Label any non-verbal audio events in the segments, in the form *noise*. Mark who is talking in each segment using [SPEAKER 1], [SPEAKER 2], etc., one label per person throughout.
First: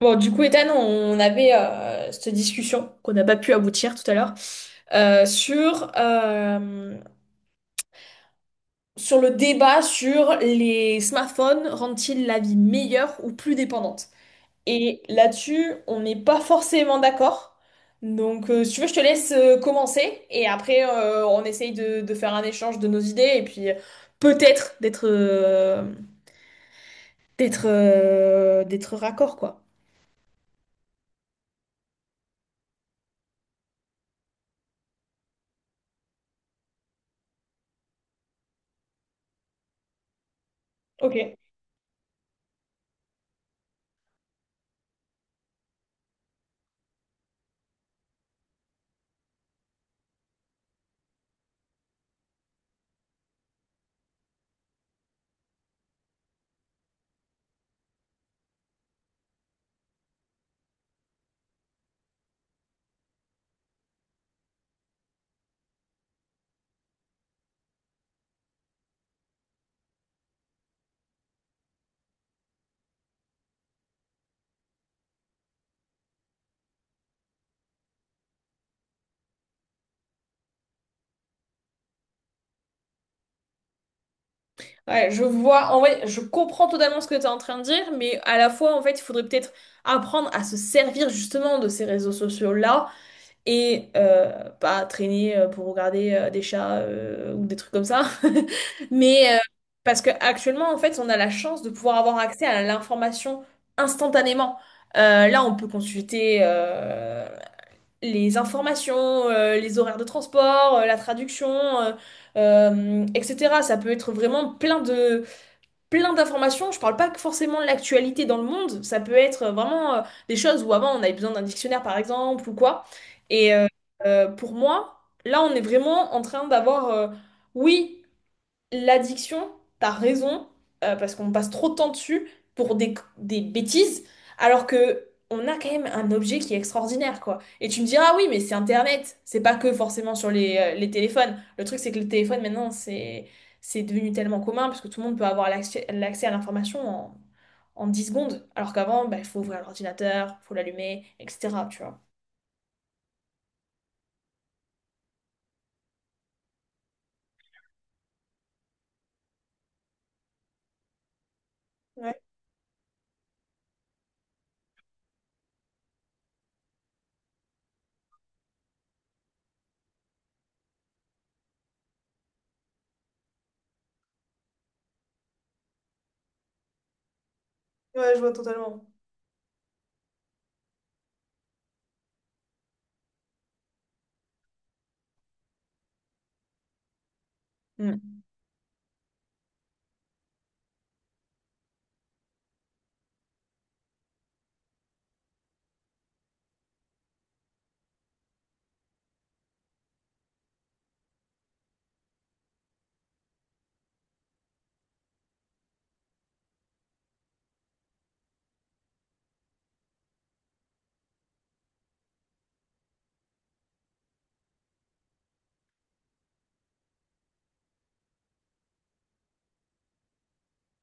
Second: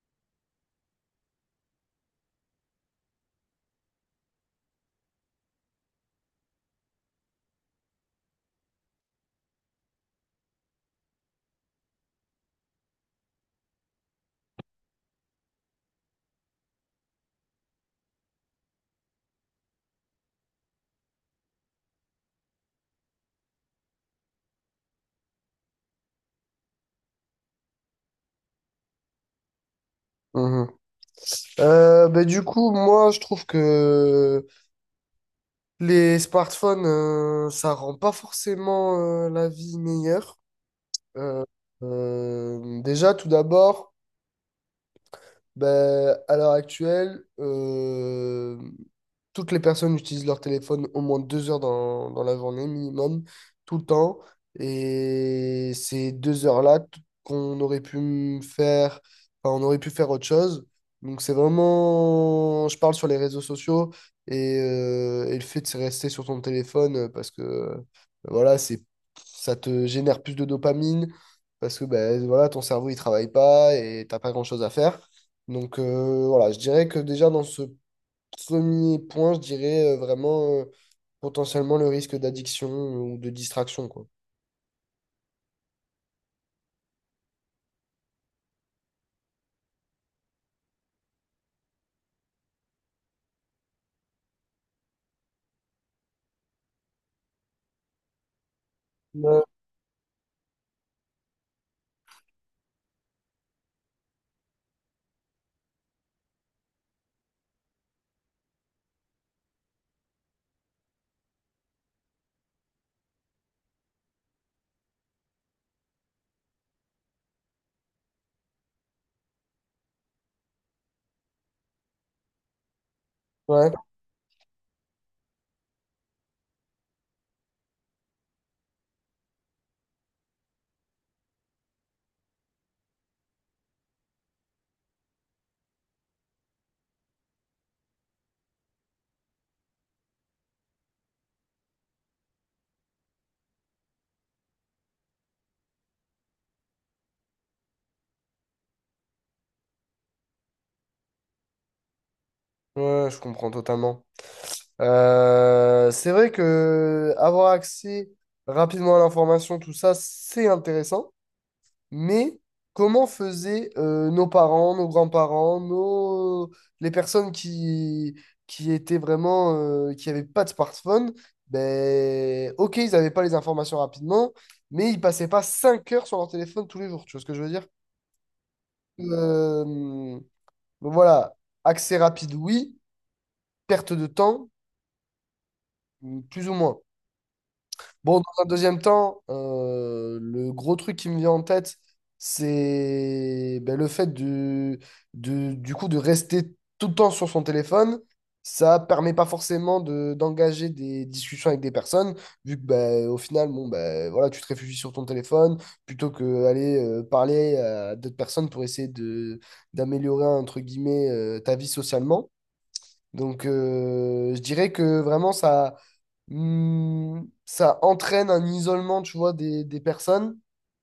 [SPEAKER 1] Bon, du coup, Ethan, on avait cette discussion qu'on n'a pas pu aboutir tout à l'heure euh, sur, euh, sur le débat sur les smartphones rendent-ils la vie meilleure ou plus dépendante? Et là-dessus, on n'est pas forcément d'accord. Donc, si tu veux, je te laisse commencer et après, on essaye de faire un échange de nos idées et puis peut-être d'être raccord, quoi.
[SPEAKER 2] Mhm. Du coup, moi, je trouve que les smartphones, ça rend pas forcément la vie meilleure.
[SPEAKER 1] Ok.
[SPEAKER 2] Euh, Déjà, tout d'abord, ben, à l'heure actuelle, toutes les personnes utilisent leur téléphone au moins 2 heures dans la journée minimum, tout le temps. Et ces deux heures-là qu'on aurait pu me faire, enfin, on aurait pu faire autre chose. Donc c'est vraiment, je parle sur les réseaux sociaux et le fait de se rester sur ton téléphone parce que voilà, ça te génère plus de dopamine parce que ben, voilà, ton cerveau il travaille pas et t'as pas grand-chose à faire. Donc voilà, je dirais que déjà dans ce premier point, je dirais vraiment potentiellement le risque d'addiction ou de distraction, quoi.
[SPEAKER 1] Ouais, je vois, en vrai, je comprends totalement ce que tu es en train de dire, mais à la fois, en fait, il faudrait peut-être apprendre à se servir justement de ces réseaux sociaux-là et pas traîner pour regarder des chats ou des trucs comme ça. *laughs* Mais
[SPEAKER 2] Ouais,
[SPEAKER 1] parce que actuellement, en fait, on a la chance de pouvoir avoir accès à l'information instantanément. Là, on peut consulter les informations, les horaires de transport, la traduction, etc. Ça peut être vraiment plein d'informations. Je parle pas que forcément de l'actualité dans le monde. Ça peut être vraiment des choses où avant on avait besoin d'un dictionnaire par exemple ou quoi. Et euh,
[SPEAKER 2] ouais,
[SPEAKER 1] pour moi, là on est vraiment en train d'avoir, oui, l'addiction, t'as raison, parce qu'on passe trop de temps dessus pour des bêtises, alors que on a quand même un objet qui est extraordinaire, quoi. Et tu me diras, ah oui, mais c'est Internet, c'est pas que forcément sur les téléphones. Le truc, c'est que le téléphone, maintenant, c'est devenu tellement commun, parce que tout le monde peut avoir l'accès à l'information en 10 secondes, alors qu'avant, bah, il faut ouvrir l'ordinateur, il faut l'allumer, etc., tu vois.
[SPEAKER 2] ouais, je comprends totalement. C'est vrai que avoir accès rapidement à l'information, tout ça, c'est intéressant.
[SPEAKER 1] Ouais,
[SPEAKER 2] Mais comment faisaient nos parents, nos grands-parents, nos... les personnes qui étaient vraiment, qui n'avaient pas de smartphone? Ben, ok, ils n'avaient pas les informations rapidement, mais ils passaient pas 5 heures sur leur téléphone tous les jours. Tu vois ce que je veux dire?
[SPEAKER 1] ouais, je vois totalement.
[SPEAKER 2] Euh, donc voilà, accès rapide, oui. Perte de temps, plus ou moins. Bon,
[SPEAKER 1] Mm.
[SPEAKER 2] dans un deuxième temps, le gros truc qui me vient en tête, c'est ben, le fait du coup de rester tout le temps sur son téléphone. Ça permet pas forcément d'engager des discussions avec des personnes, vu que ben, au final, bon, ben, voilà, tu te réfugies sur ton téléphone plutôt que aller parler à d'autres personnes pour essayer de d'améliorer entre guillemets ta vie socialement. Donc, je dirais que vraiment, ça, ça entraîne un isolement, tu vois, des personnes.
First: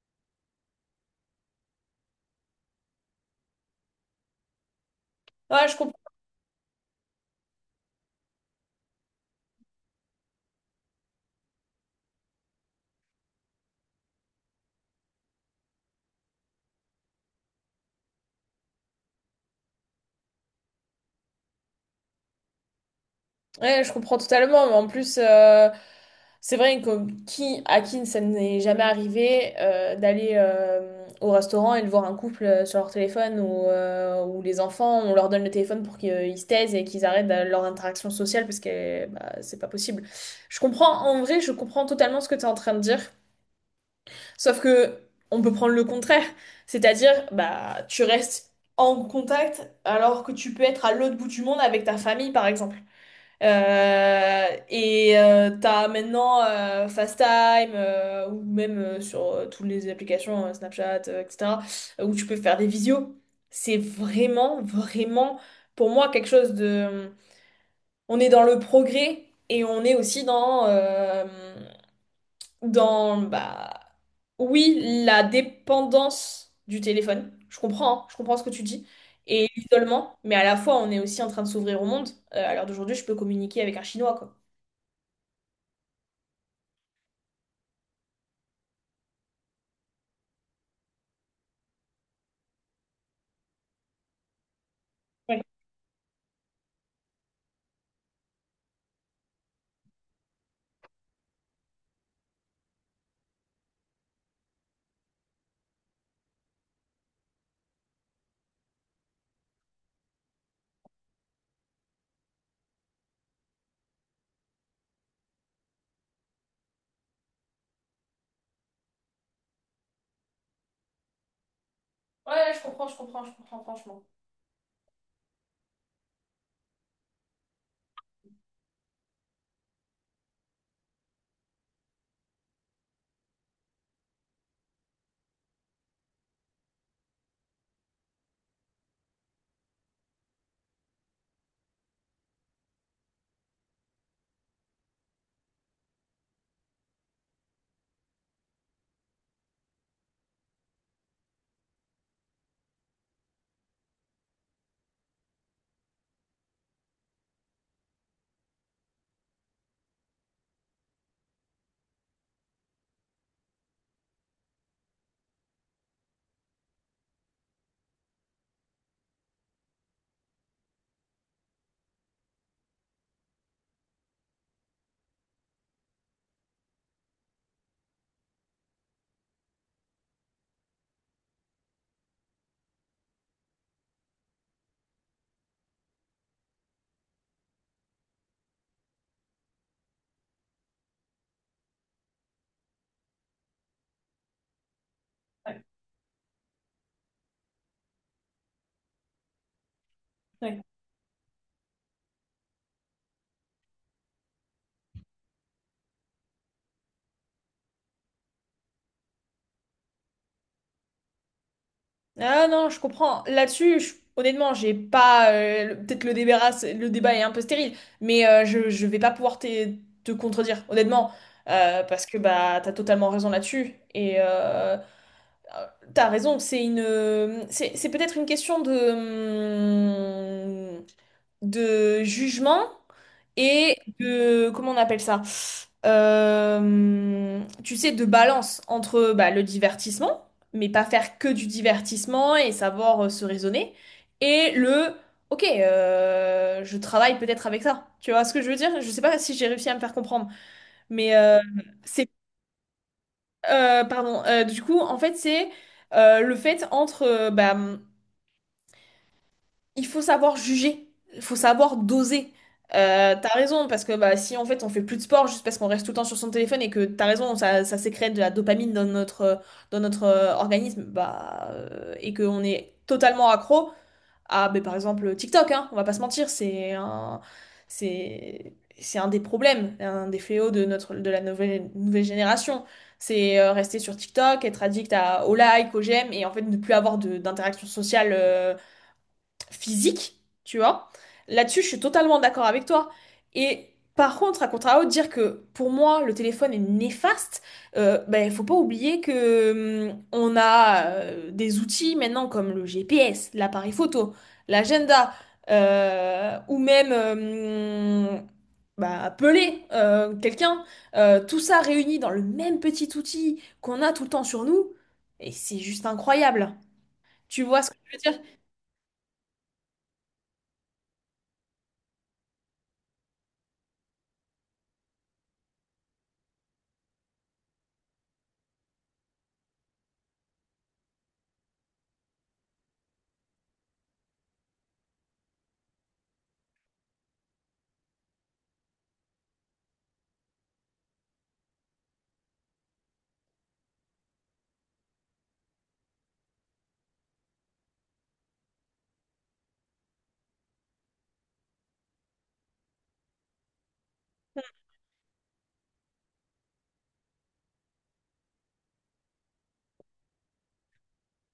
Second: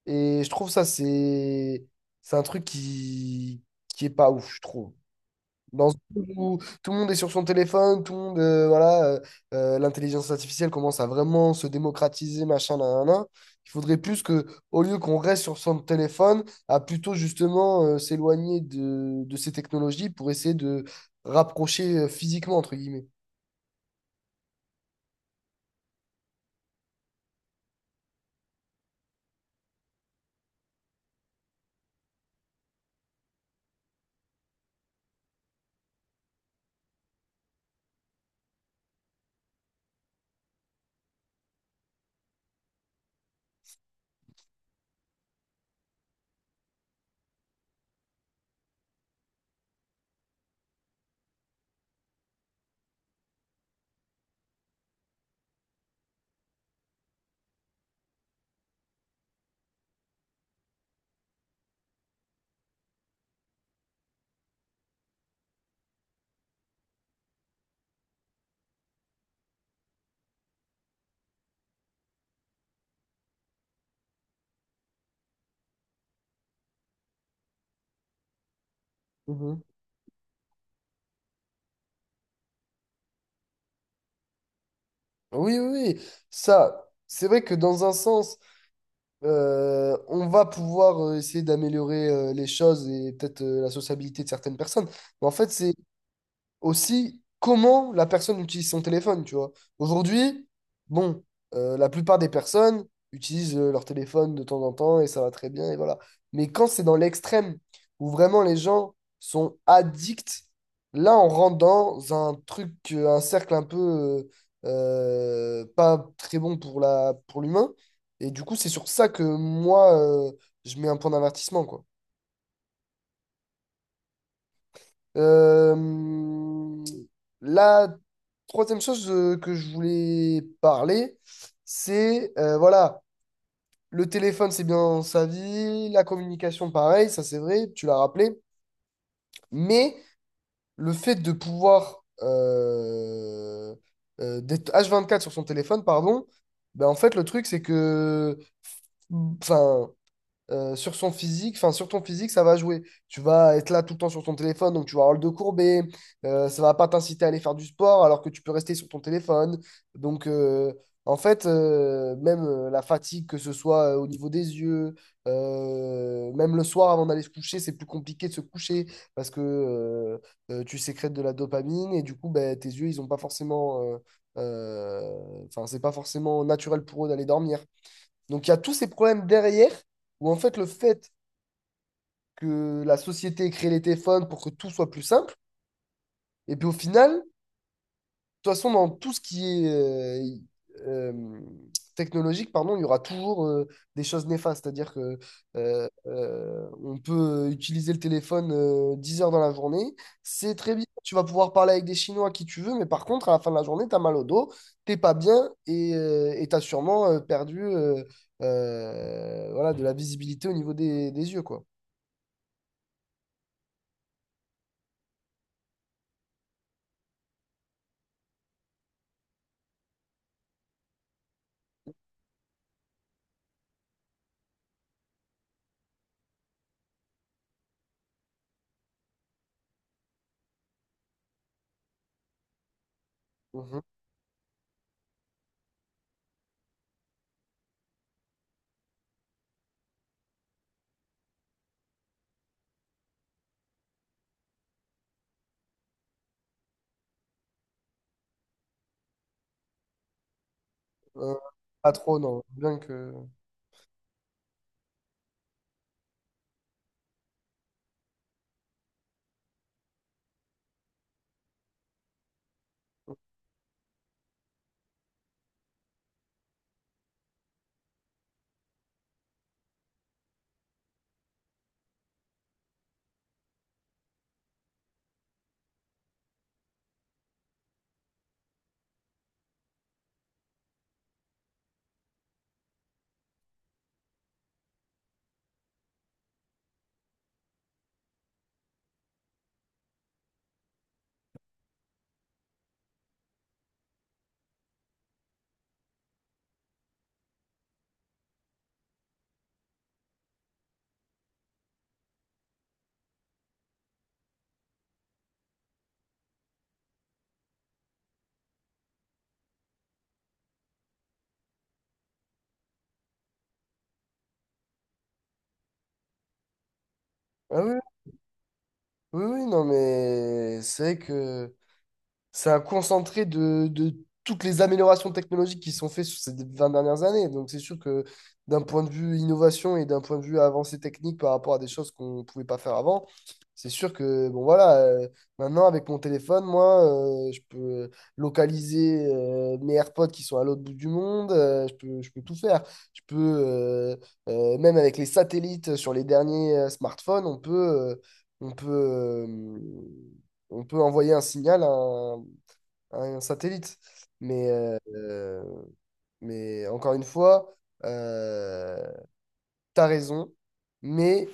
[SPEAKER 2] Et je trouve ça, c'est un truc qui est pas ouf, je trouve.
[SPEAKER 1] Ouais, je
[SPEAKER 2] Dans ce
[SPEAKER 1] comprends.
[SPEAKER 2] monde où tout le monde est sur son téléphone, tout le monde, l'intelligence artificielle commence à vraiment se démocratiser, machin, nan, nan, nan. Il faudrait plus que, au lieu qu'on reste sur son téléphone, à plutôt justement s'éloigner de ces technologies pour essayer de rapprocher physiquement, entre guillemets.
[SPEAKER 1] Ouais, je comprends totalement, mais en plus, c'est vrai que à qui ça n'est jamais arrivé d'aller au restaurant et de voir un couple sur leur téléphone ou les enfants, on leur donne le téléphone pour qu'ils ils se taisent et qu'ils arrêtent leur interaction sociale parce que bah, c'est pas possible. Je comprends, en vrai, je comprends totalement ce que tu es en train de dire, sauf que on peut prendre le contraire, c'est-à-dire, bah, tu restes en contact alors que tu peux être à l'autre bout du monde avec ta famille, par exemple. T'as maintenant FaceTime ou même sur toutes les applications Snapchat, etc., où tu peux faire des visios. C'est vraiment, vraiment, pour moi, quelque chose de... On est dans le progrès et on est aussi dans... dans bah, oui, la dépendance du téléphone. Je comprends, hein, je comprends ce que tu dis. Et
[SPEAKER 2] Mhm.
[SPEAKER 1] l'isolement, mais à la fois, on est aussi en train de s'ouvrir au monde. À l'heure d'aujourd'hui, je peux communiquer avec un Chinois, quoi.
[SPEAKER 2] Oui, oui, oui. Ça, c'est vrai que dans un sens, on va pouvoir essayer d'améliorer les choses et peut-être la sociabilité de certaines personnes. Mais en fait, c'est aussi comment la personne utilise son téléphone, tu vois. Aujourd'hui, bon, la plupart des personnes utilisent leur téléphone de temps en temps et ça va très bien et voilà. Mais quand c'est dans l'extrême, où vraiment les gens sont addicts, là on rentre dans un truc, un cercle un peu pas très bon pour la, pour l'humain. Et du coup, c'est sur ça que moi, je mets un point d'avertissement, quoi.
[SPEAKER 1] Ouais, ouais, je comprends, je comprends, je comprends, franchement.
[SPEAKER 2] Euh, la troisième chose que je voulais parler, c'est voilà, le téléphone, c'est bien sa vie, la communication, pareil, ça c'est vrai, tu l'as rappelé, mais le fait de pouvoir d'être H24 sur son téléphone, pardon, ben en fait, le truc, c'est que, enfin, sur son physique, enfin sur ton physique, ça va jouer. Tu vas être là tout le temps sur ton téléphone, donc tu vas avoir le dos courbé, ça va pas t'inciter à aller faire du sport alors que tu peux rester sur ton téléphone. Donc en fait, même la fatigue, que ce soit au niveau des yeux, même le soir avant d'aller se coucher, c'est plus compliqué de se coucher parce que tu sécrètes de la dopamine et du coup, ben, tes yeux, ils ont pas forcément... Enfin, c'est pas forcément naturel pour eux d'aller dormir. Donc il y a tous ces problèmes derrière où en fait le fait que la société ait créé les téléphones pour que tout soit plus simple, et puis au final, toute façon, dans tout ce qui est euh, technologique, pardon, il y aura toujours des choses néfastes. C'est-à-dire que
[SPEAKER 1] Ouais.
[SPEAKER 2] on peut utiliser le téléphone 10 heures dans la journée. C'est
[SPEAKER 1] Ouais.
[SPEAKER 2] très bien. Tu vas pouvoir parler avec des Chinois à qui tu veux, mais par contre, à la fin de la journée, tu as mal au dos, t'es pas bien et tu as sûrement perdu, voilà, de la visibilité au niveau des yeux, quoi.
[SPEAKER 1] Ah non, je comprends. Là-dessus, honnêtement, j'ai pas. Peut-être le débat est un peu stérile, mais je vais pas pouvoir te contredire, honnêtement, parce que bah t'as totalement raison là-dessus. Et t'as raison, c'est c'est peut-être une question de. De jugement et
[SPEAKER 2] Mhm.
[SPEAKER 1] de, comment on appelle ça? Tu sais, de balance entre bah, le divertissement, mais pas faire que du divertissement et savoir se raisonner, et le, ok, je travaille peut-être avec ça. Tu vois ce que je veux dire? Je sais pas si j'ai réussi à me faire comprendre, mais
[SPEAKER 2] Euh, Pas
[SPEAKER 1] c'est,
[SPEAKER 2] trop, non. Bien que...
[SPEAKER 1] pardon. Du coup, en fait, c'est le fait entre, il faut savoir juger, il faut savoir doser. T'as raison, parce que bah, si en fait on fait plus de sport juste parce qu'on reste tout le temps sur son téléphone et que t'as raison, ça sécrète de la dopamine dans notre organisme, bah, et qu'on est totalement accro à bah, par exemple TikTok, hein, on va pas se mentir, c'est un des problèmes, un des fléaux de, de la nouvelle génération. C'est rester sur TikTok, être addict à, aux likes, aux j'aime et en fait ne plus avoir d'interaction sociale physique, tu vois. Là-dessus, je suis totalement d'accord avec toi. Et par contre, à contrario, dire que pour moi, le téléphone est néfaste, ben, faut pas oublier que on a des outils maintenant comme le GPS, l'appareil photo, l'agenda, ou même bah, appeler quelqu'un. Tout ça réuni dans le même petit outil qu'on a tout le temps sur nous, et c'est juste incroyable. Tu
[SPEAKER 2] Ah
[SPEAKER 1] vois ce que
[SPEAKER 2] oui,
[SPEAKER 1] je veux dire?
[SPEAKER 2] oui, oui, non, mais c'est vrai que... c'est un concentré de toutes les améliorations technologiques qui sont faites sur ces 20 dernières années. Donc, c'est sûr que d'un point de vue innovation et d'un point de vue avancée technique par rapport à des choses qu'on ne pouvait pas faire avant, c'est sûr que, bon, voilà, maintenant, avec mon téléphone, moi, je peux localiser mes AirPods qui sont à l'autre bout du monde, je peux tout faire. Je peux, euh, Même avec les satellites sur les derniers smartphones, euh, on peut, euh, on peut envoyer un signal à un satellite. Mais, euh, euh, mais encore une fois, euh, t'as raison. Mais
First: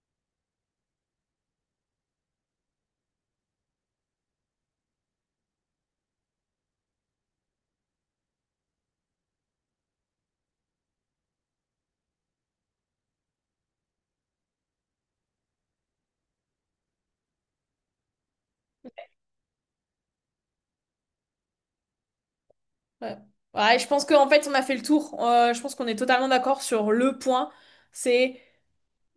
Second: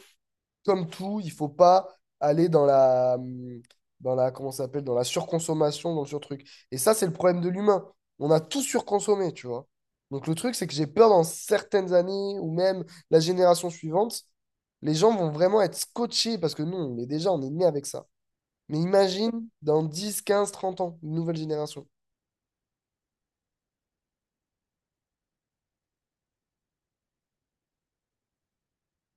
[SPEAKER 2] comme tout, il faut pas aller dans la, comment ça s'appelle, dans la surconsommation, dans le surtruc. Et ça, c'est le problème de l'humain. On a tout surconsommé, tu vois. Donc le truc, c'est que j'ai peur dans certaines années ou même la génération suivante, les gens vont vraiment être scotchés parce que nous, on est déjà, on est né avec ça. Mais imagine dans 10 15 30 ans, une nouvelle génération.
[SPEAKER 1] Ouais. Ouais, je pense qu'en fait, on a fait le tour. Je pense qu'on est totalement d'accord sur le point. C'est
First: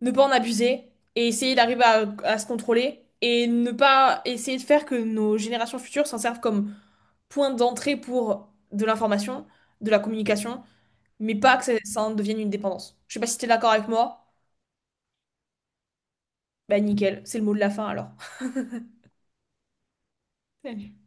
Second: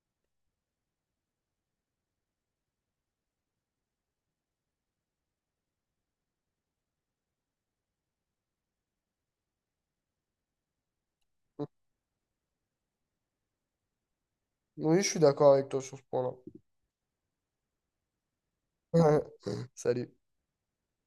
[SPEAKER 1] ne pas en abuser et essayer d'arriver à se contrôler et ne pas essayer de faire que nos générations futures s'en servent comme point d'entrée pour de l'information, de la communication, mais pas que ça en devienne une dépendance. Je sais pas si t'es d'accord avec moi.
[SPEAKER 2] Oui, je suis d'accord avec toi sur ce point-là. *laughs*
[SPEAKER 1] Bah nickel, c'est le mot de la fin alors.
[SPEAKER 2] Salut.
[SPEAKER 1] *laughs*